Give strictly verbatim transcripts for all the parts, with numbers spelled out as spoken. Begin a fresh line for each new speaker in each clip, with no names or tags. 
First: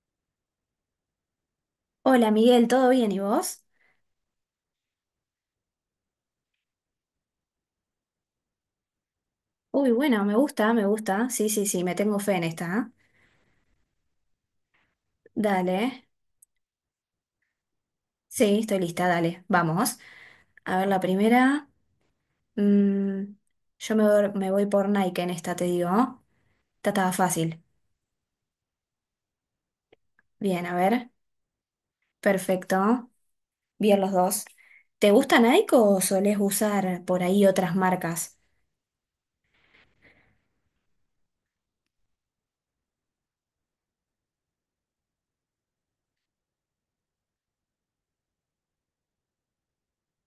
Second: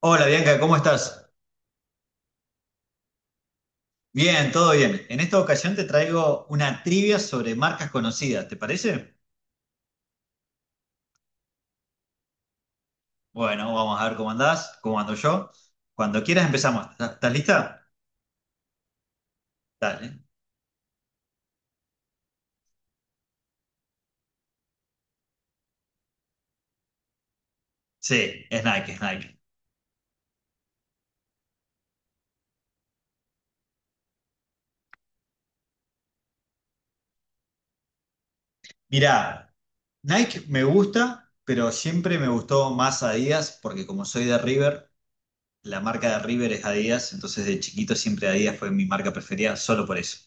Hola Bianca, ¿cómo estás?
Hola Miguel, ¿todo bien y vos?
Bien, todo bien. En esta ocasión te traigo una trivia sobre marcas conocidas, ¿te parece?
Uy, bueno, me gusta, me gusta. Sí, sí, sí, me tengo fe en esta. ¿Eh?
Bueno, vamos a ver cómo andás, cómo ando yo.
Dale.
Cuando quieras empezamos. ¿Estás estás lista?
Sí, estoy lista, dale. Vamos.
Dale.
A ver, la primera. mm, yo me, voy- Me voy por Nike en esta, te digo. Esta estaba fácil.
Sí, es Nike, es Nike.
Bien, a ver. Perfecto. Bien los dos. ¿Te gusta Nike o solés usar por ahí otras marcas?
Mirá, Nike me gusta, pero siempre me gustó más Adidas porque como soy de River, la marca de River es Adidas, entonces de chiquito siempre Adidas fue mi marca preferida, solo por eso.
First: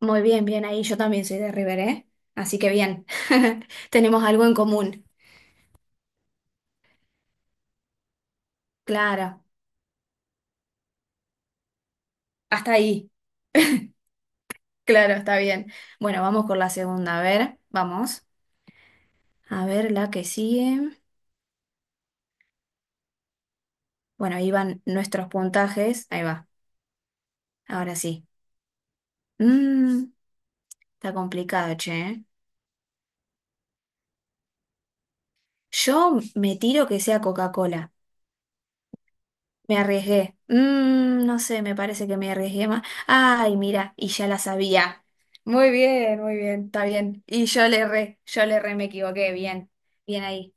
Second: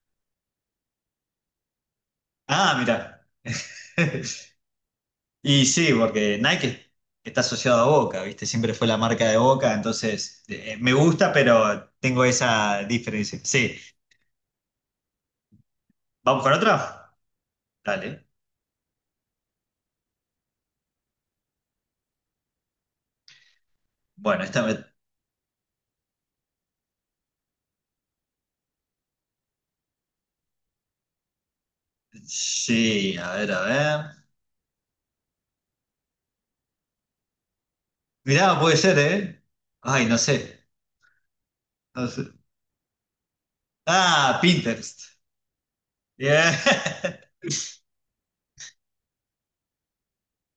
Muy bien, bien ahí. Yo también soy de River, ¿eh? Así que
Ah,
bien.
mirá.
Tenemos algo en común.
Y sí, porque Nike está asociado a Boca, ¿viste? Siempre fue la marca de
Claro.
Boca, entonces eh, me gusta, pero tengo
Hasta
esa
ahí.
diferencia. Sí,
Claro, está bien. Bueno,
¿vamos
vamos
con
con la
otra?
segunda. A ver, vamos.
Dale.
A ver la que sigue. Bueno,
Bueno,
ahí
esta me...
van nuestros puntajes. Ahí va. Ahora sí. Mm, Está complicado, che. ¿Eh?
Sí, a ver, a ver.
Yo me tiro que sea Coca-Cola.
Mirá, puede ser, ¿eh?
Me
Ay, no
arriesgué.
sé.
Mm, no sé, me
No
parece que
sé.
me arriesgué más. Ay, mira, y ya
Ah,
la sabía.
Pinterest.
Muy bien, muy
Bien.
bien, está bien. Y yo le erré, yo le erré, me equivoqué. Bien, bien ahí.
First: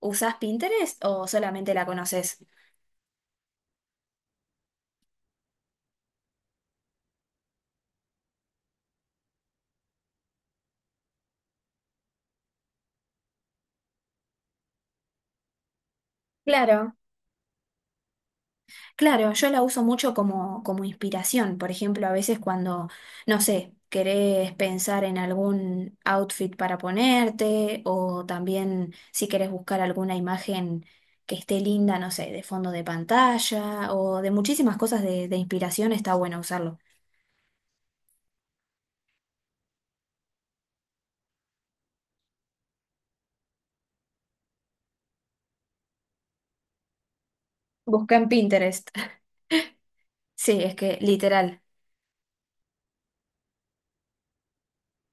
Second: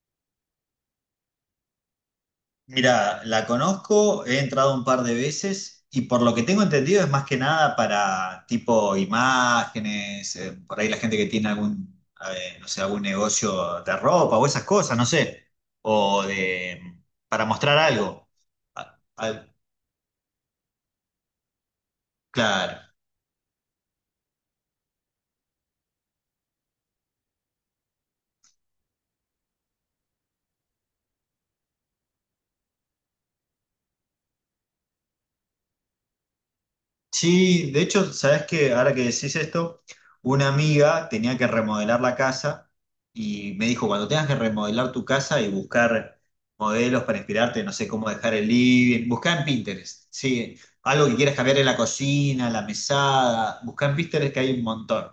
¿Usás Pinterest o solamente la conoces?
Mira, la conozco, he entrado un par de veces y por lo que tengo entendido es más que nada para tipo imágenes, eh, por ahí la gente que tiene algún, eh, no sé, algún negocio de ropa o esas cosas, no sé, o de
Claro.
para mostrar algo. A-
Claro,
a-
yo la uso mucho como, como, inspiración. Por ejemplo, a veces
claro.
cuando, no sé, querés pensar en algún outfit para ponerte o también si querés buscar alguna imagen que esté linda, no sé, de fondo de pantalla o de muchísimas cosas de, de inspiración, está bueno usarlo.
Sí, de hecho, sabes que ahora que decís esto, una amiga tenía que remodelar la casa y me dijo, cuando tengas que remodelar tu casa y buscar modelos para inspirarte, no sé cómo
Busca en
dejar el
Pinterest.
living, buscá en Pinterest, sí,
Sí, es que
algo que quieras cambiar
literal,
en la cocina, la mesada, buscá en Pinterest que hay un montón.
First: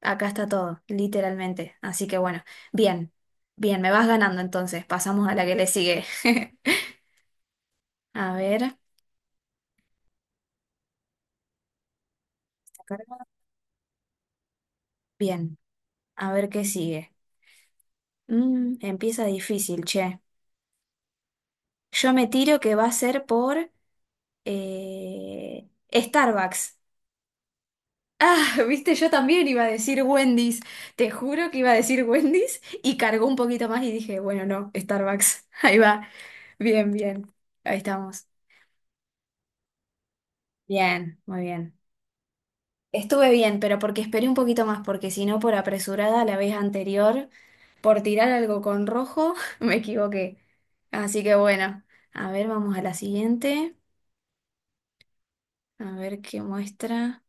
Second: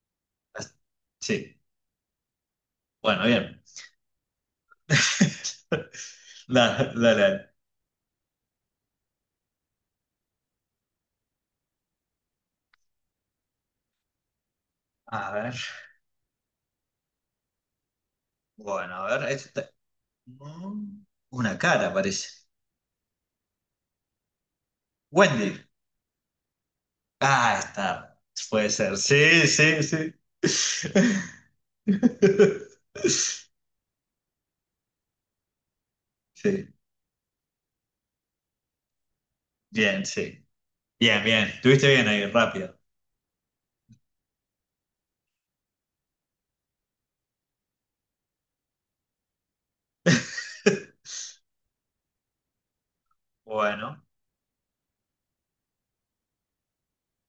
acá está
As-
todo,
Sí,
literalmente. Así que bueno, bien,
bueno, bien.
bien, me vas ganando entonces. Pasamos a la que le sigue.
Dale, dale, dale.
A ver,
A ver,
bien. A ver qué sigue. Mm,
bueno, a
empieza
ver, esta-
difícil, che.
mm, una cara
Yo me
parece.
tiro que va a ser por
Wendy.
eh, Starbucks.
Ah, está.
Ah,
Puede
viste,
ser.
yo
Sí,
también iba a
sí,
decir
sí.
Wendy's. Te juro que iba a decir Wendy's y cargó un poquito más y dije, bueno, no, Starbucks. Ahí va.
Sí.
Bien, bien. Ahí estamos.
Bien, sí.
Bien,
Bien,
muy
bien.
bien.
Estuviste bien ahí, rápido.
Estuve bien, pero porque esperé un poquito más, porque si no, por apresurada la vez anterior, por tirar algo con rojo, me equivoqué. Así que bueno, a ver, vamos a la siguiente.
Bueno.
A ver qué muestra.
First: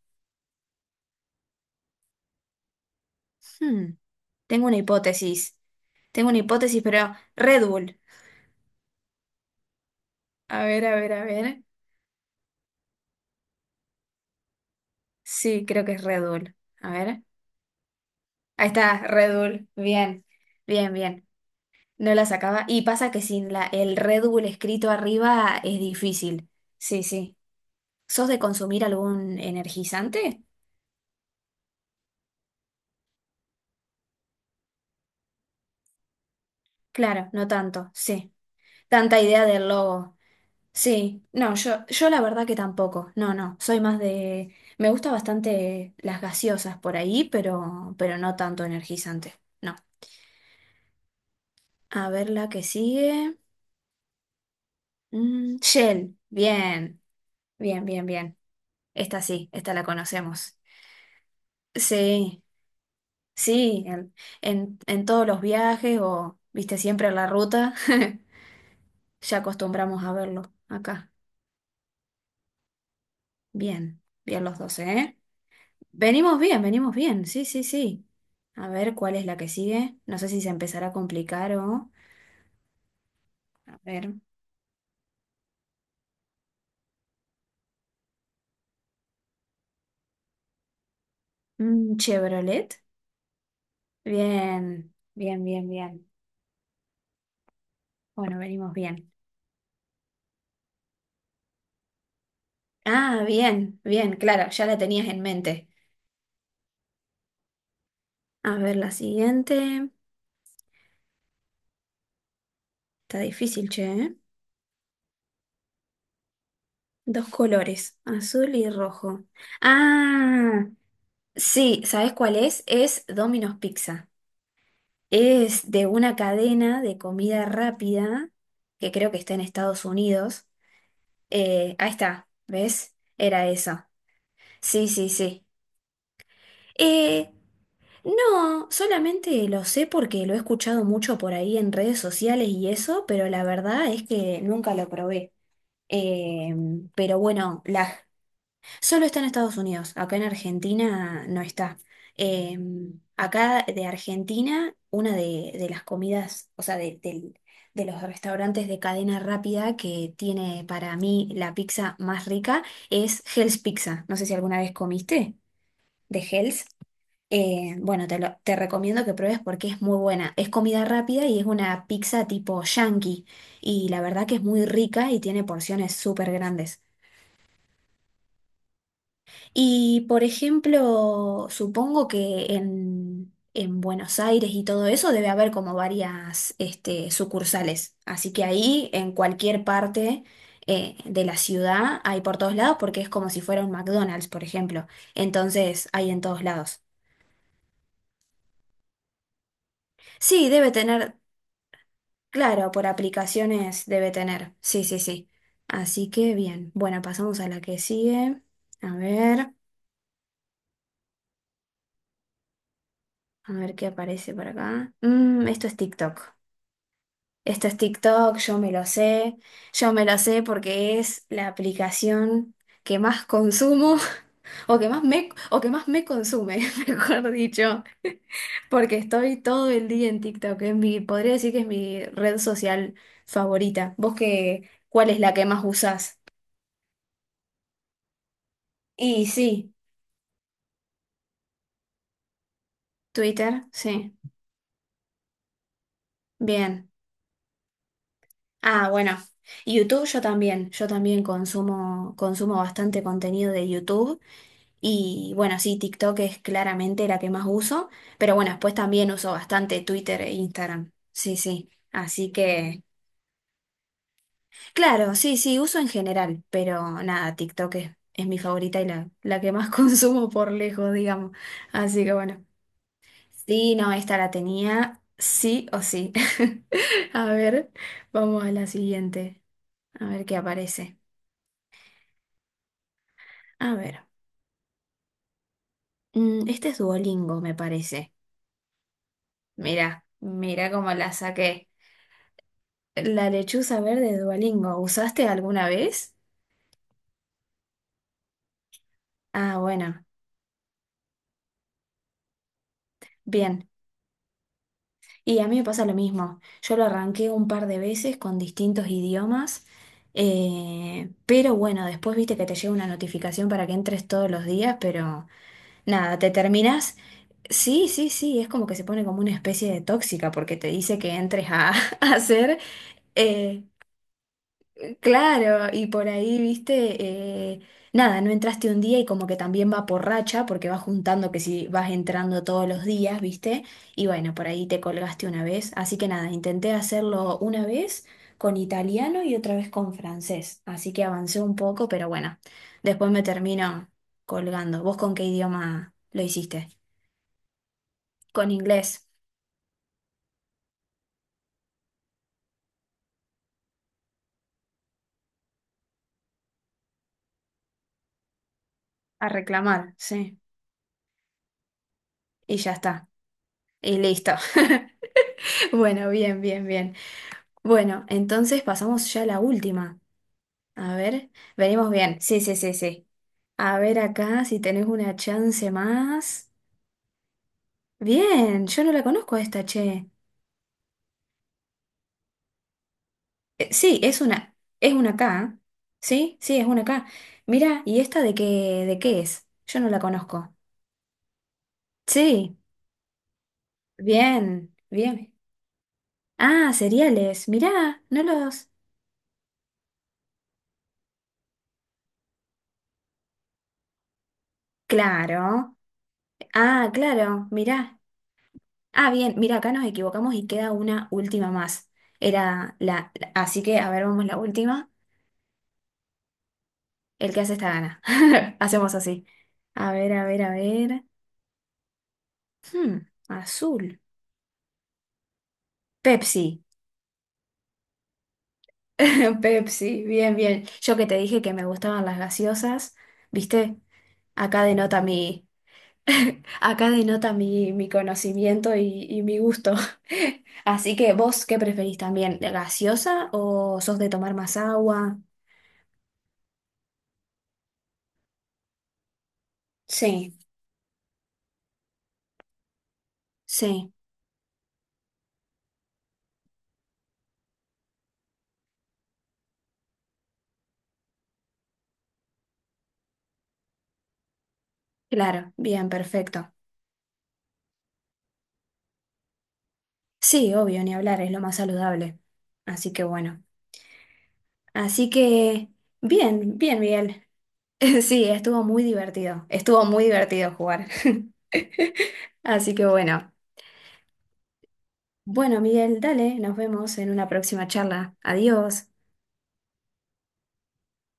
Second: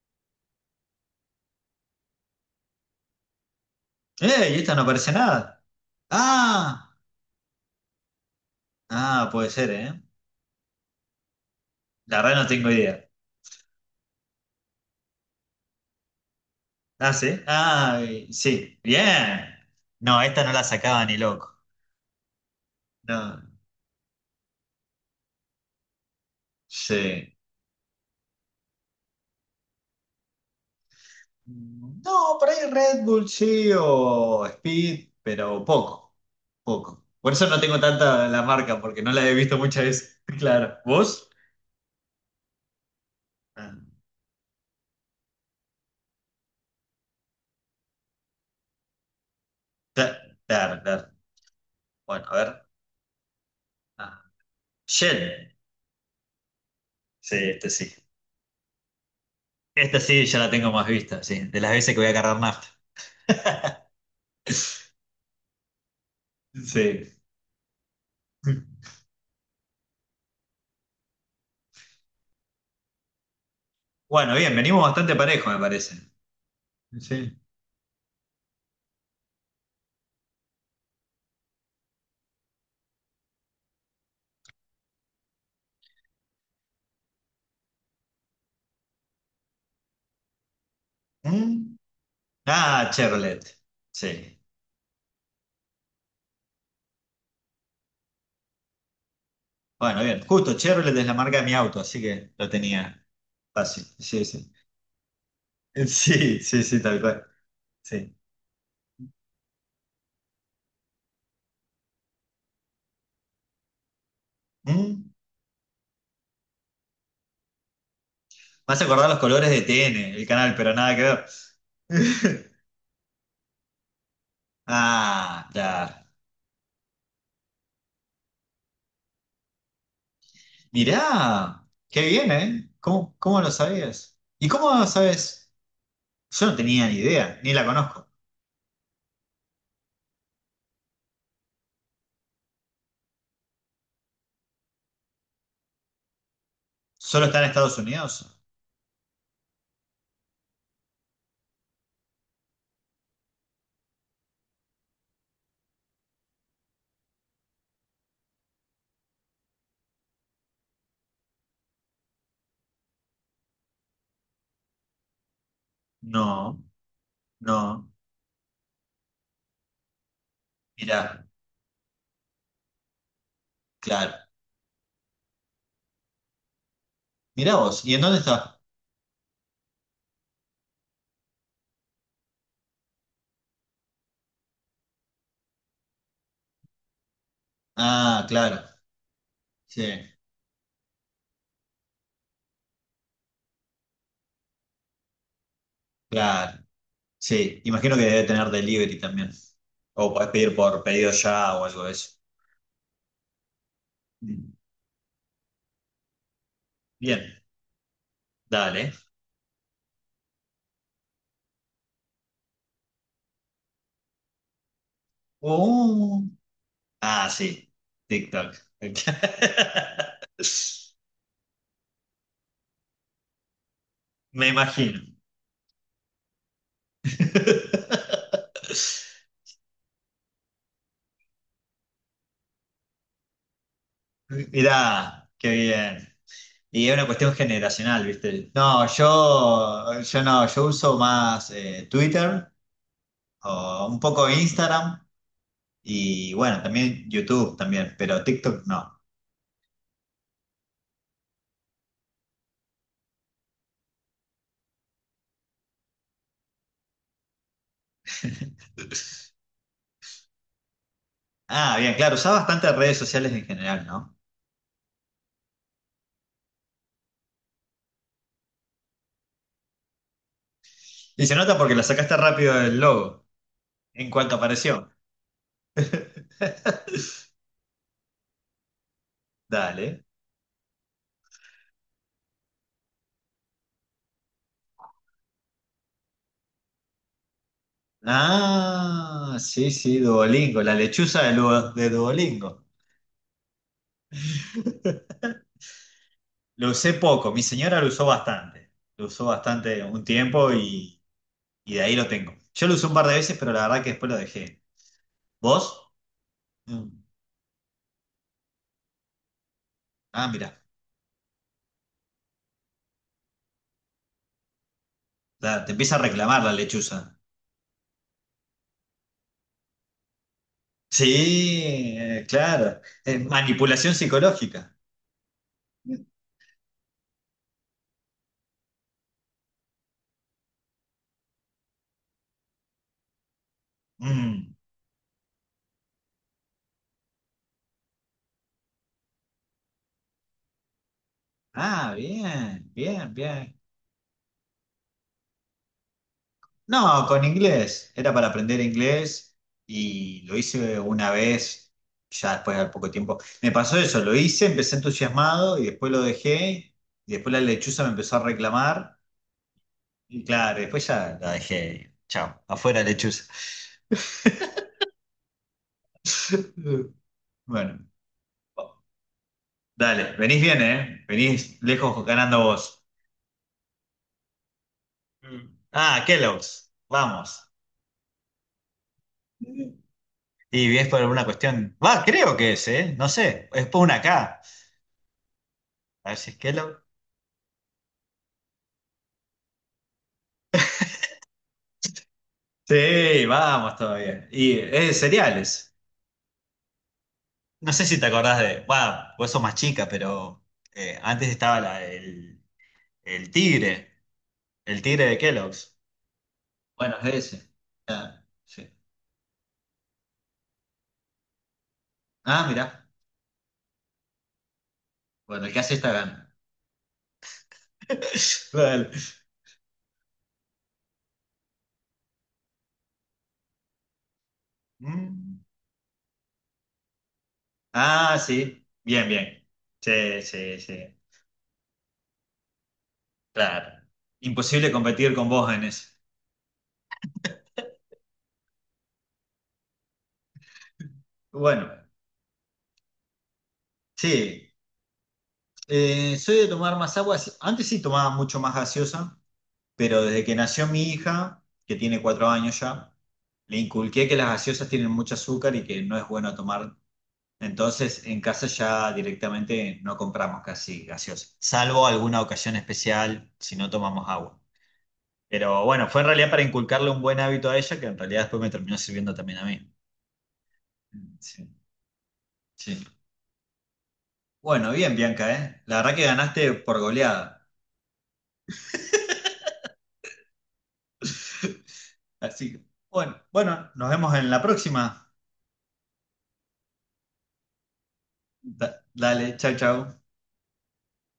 Hmm,
¡Eh! ¿Y
Tengo
esta
una
no aparece
hipótesis.
nada?
Tengo una hipótesis,
Ah,
pero Red Bull.
ah, puede ser, ¿eh?
A ver, a ver, a ver.
La verdad no tengo idea.
Sí, creo que es Red Bull. A
Ah,
ver.
sí. Ah,
Ahí
sí.
está, Red
Bien.
Bull.
No,
Bien,
esta no la
bien,
sacaba ni
bien.
loco.
No la sacaba. Y pasa que
No,
sin la, el Red Bull escrito arriba es difícil. Sí,
sí.
sí. ¿Sos de consumir algún energizante?
No, por ahí Red Bull sí o Speed, pero poco. Poco.
Claro,
Por eso
no
no tengo
tanto,
tanta
sí.
la marca, porque no
Tanta
la he
idea
visto
del
muchas veces.
logo.
Claro.
Sí,
¿Vos?
no, yo, yo la verdad que tampoco. No, no,
Ah,
soy más de. Me gusta bastante las gaseosas por ahí, pero, pero no tanto energizante. No.
cla- claro, claro.
A
Bueno,
ver
a
la
ver.
que sigue.
Ah, Shell.
Mm, Shell, bien,
Sí, este
bien,
sí.
bien, bien. Esta sí, esta la
Esta sí ya la
conocemos.
tengo más vista, sí. De las veces que voy a cargar
Sí,
nafta.
sí, en, en, en todos los viajes o, viste, siempre en
Sí.
la ruta, ya acostumbramos a verlo acá. Bien,
Bueno,
bien
bien,
los
venimos
doce,
bastante
¿eh?
parejo, me parece.
Venimos bien, venimos bien,
Sí.
sí, sí, sí. A ver cuál es la que sigue. No sé si se empezará a complicar o. A ver.
¿Mm?
mm, Chevrolet.
Ah, Chevrolet. Sí.
Bien, bien, bien, bien. Bueno, venimos bien.
Bueno, bien. Justo, Chevrolet es la marca de mi auto, así que lo tenía
Ah, bien,
fácil.
bien,
Sí,
claro,
sí.
ya la tenías en mente.
Sí, sí, sí, tal cual. Sí.
A ver, la siguiente. Está difícil, che, ¿eh?
Mm.
Dos colores, azul y
Me hace acordar los
rojo.
colores de T N el canal,
Ah,
pero nada que ver.
sí, ¿sabes cuál es? Es Domino's Pizza.
Ah,
Es de
ya.
una cadena de comida rápida que creo que está en Estados Unidos.
Mirá,
Eh, ahí
qué
está,
bien, ¿eh?
¿ves?
¿Cómo, cómo
Era
lo
eso.
sabías? ¿Y cómo lo
Sí, sí, sí.
sabes? Yo no tenía ni
Eh,
idea, ni la conozco.
no, solamente lo sé porque lo he escuchado mucho por ahí en redes sociales y eso, pero la verdad es que nunca lo probé. Eh, pero
¿Solo está en
bueno,
Estados
la,
Unidos?
Solo está en Estados Unidos, acá en Argentina no está. Eh, Acá de Argentina, una de, de las comidas, o sea, de, del- de los restaurantes de cadena rápida que tiene para mí la pizza más rica es Hell's Pizza. No sé si alguna vez comiste de
No,
Hell's. Eh,
no.
bueno, te, lo- te recomiendo que pruebes porque es muy buena. Es comida rápida
Mirá,
y es una pizza tipo yankee. Y la
claro.
verdad que es muy rica y tiene porciones súper grandes.
Mirá vos, ¿y en dónde está?
Y por ejemplo, supongo que en, en Buenos Aires y todo eso debe haber como varias este, sucursales.
Ah,
Así que
claro.
ahí, en cualquier
Sí,
parte eh, de la ciudad, hay por todos lados porque es como si fuera un McDonald's, por ejemplo. Entonces, hay en todos
claro.
lados.
Sí, imagino que debe tener delivery también. O podés
Sí,
pedir
debe
por pedido
tener,
ya o algo de eso.
claro, por aplicaciones debe
Mm,
tener. Sí, sí, sí. Así que bien. Bueno, pasamos
bien,
a la que sigue.
dale.
A ver, a ver qué aparece por acá. Mm, esto es TikTok.
Oh, ah,
Esto
sí,
es TikTok,
TikTok.
yo me lo sé, yo me lo sé porque es la aplicación que más consumo
Me
o que
imagino.
más me, o que más me, consume, mejor dicho, porque estoy todo el día en TikTok, es mi, podría decir que es mi red social favorita. ¿Vos qué, cuál es
Mirá,
la que
qué
más
bien.
usás?
Y es una cuestión generacional, ¿viste? No,
Y sí,
yo, yo no, yo uso más eh, Twitter
Twitter,
o un
sí,
poco Instagram y bueno,
bien.
también YouTube también, pero TikTok
Ah,
no.
bueno, YouTube yo también, yo también consumo, consumo bastante contenido de YouTube. Y bueno, sí, TikTok es claramente la que más uso, pero bueno, después también uso bastante Twitter e Instagram. Sí, sí.
Ah, bien, claro,
Así
usás bastantes
que,
redes sociales en general, ¿no?
claro, sí, sí, uso en general, pero nada, TikTok es, es mi favorita y la, la que más consumo por lejos,
Y
digamos.
se nota porque la
Así que
sacaste
bueno,
rápido del logo,
sí, no,
en
esta la
cuanto apareció.
tenía, sí o sí. A ver, vamos a la siguiente,
Dale.
a ver qué aparece. A ver, mm, este es Duolingo, me parece.
Ah, sí, sí,
Mira,
Duolingo,
mira
la
cómo la
lechuza de,
saqué.
Lu- de Duolingo.
La lechuza verde de Duolingo, ¿usaste alguna vez?
Lo usé poco, mi señora lo usó bastante. Lo usó
Ah,
bastante un
bueno,
tiempo y, y de ahí lo tengo. Yo lo usé un par de veces, pero la
bien.
verdad que después lo dejé.
Y a mí me pasa
¿Vos?
lo mismo. Yo lo
Mm.
arranqué un par de veces con distintos idiomas,
Ah, mira,
eh, pero bueno, después viste que te llega una notificación para que entres todos los días, pero
la- te empieza a
nada, te
reclamar la
terminas.
lechuza.
Sí, sí, sí, es como que se pone como una especie de tóxica porque te dice que entres a,
Sí,
a
eh,
hacer.
claro. Es
eh,
manipulación psicológica.
Claro, y por ahí, viste, eh, nada, no entraste un día y como que también va por racha, porque vas juntando que si vas entrando todos los días, viste, y bueno, por
Mm.
ahí te colgaste una vez. Así que nada, intenté hacerlo una vez con italiano y otra vez con francés. Así que avancé un poco,
Ah,
pero bueno,
bien,
después
bien,
me
bien.
termino colgando. ¿Vos con qué idioma lo hiciste?
No, con inglés. Era para
Con
aprender
inglés,
inglés y lo hice una vez, ya después de poco tiempo. Me pasó eso, lo hice, empecé entusiasmado y después lo dejé. Y después la lechuza me empezó a reclamar.
a reclamar,
Y
sí,
claro, después ya la dejé. Chao,
y ya
afuera
está,
lechuza.
y listo. Bueno, bien, bien, bien.
Bueno,
Bueno, entonces pasamos ya a la última.
dale, venís bien,
A
¿eh?
ver,
Venís
venimos
lejos
bien. Sí,
ganando
sí, sí,
vos.
sí. A ver acá si tenés una
Mm.
chance
Ah,
más.
Kellogg's, vamos.
Bien, yo no la conozco a esta, che.
Y es por alguna cuestión. Va, creo que es, ¿eh? No sé, es
Eh,
por
sí,
una
es
K.
una, es una acá. ¿Eh?
A ver si es
Sí, sí, es una
Kellogg.
acá. Mira, ¿y esta de qué, de qué es? Yo no la conozco. Sí,
Sí, vamos todavía. Y
bien,
eh,
bien.
cereales.
Ah, cereales.
No sé si
Mirá,
te
no
acordás de.
los.
Va, vos sos más chica, pero eh, antes estaba la- el, el tigre. El tigre de
Claro.
Kellogg's.
Ah,
Bueno, es
claro,
ese.
mirá.
Ah, sí.
Ah, bien, mira, acá nos equivocamos y queda una última más.
Ah,
Era
mirá.
la, la- así que, a ver, vamos la última.
Bueno, el que hace esta gana.
El que hace esta gana.
Vale.
Hacemos así. A ver, a ver, a ver. Hmm, azul.
Mm.
Pepsi.
Ah, sí. Bien, bien.
Pepsi,
Sí,
bien,
sí,
bien.
sí.
Yo que te dije que me gustaban las gaseosas,
Claro.
¿viste? Acá
Imposible
denota
competir con
mi,
vos en eso.
Acá denota mi, mi conocimiento y, y mi gusto. Así que, ¿vos qué
Bueno,
preferís también? ¿Gaseosa o sos de tomar
sí.
más agua?
Eh, soy de tomar más agua. Antes sí tomaba mucho más gaseosa, pero desde que
Sí,
nació mi hija, que tiene cuatro años ya, le
sí.
inculqué que las gaseosas tienen mucho azúcar y que no es bueno tomar. Entonces, en casa ya directamente no compramos casi gaseosas, salvo alguna ocasión especial si no tomamos agua.
Claro,
Pero bueno,
bien,
fue en realidad para
perfecto.
inculcarle un buen hábito a ella, que en realidad después me terminó sirviendo también a mí.
Sí, obvio, ni
Mm,
hablar, es lo
sí,
más saludable.
sí.
Así que bueno.
Bueno, bien,
Así
Bianca, ¿eh?
que,
La verdad que ganaste
bien,
por
bien, Miguel.
goleada.
Sí, estuvo muy divertido. Estuvo muy divertido jugar.
Así que,
Así que
bueno,
bueno.
bueno, nos vemos en la próxima.
Bueno, Miguel, dale, nos vemos en una próxima charla.
Da-
Adiós.
dale, chau, chau.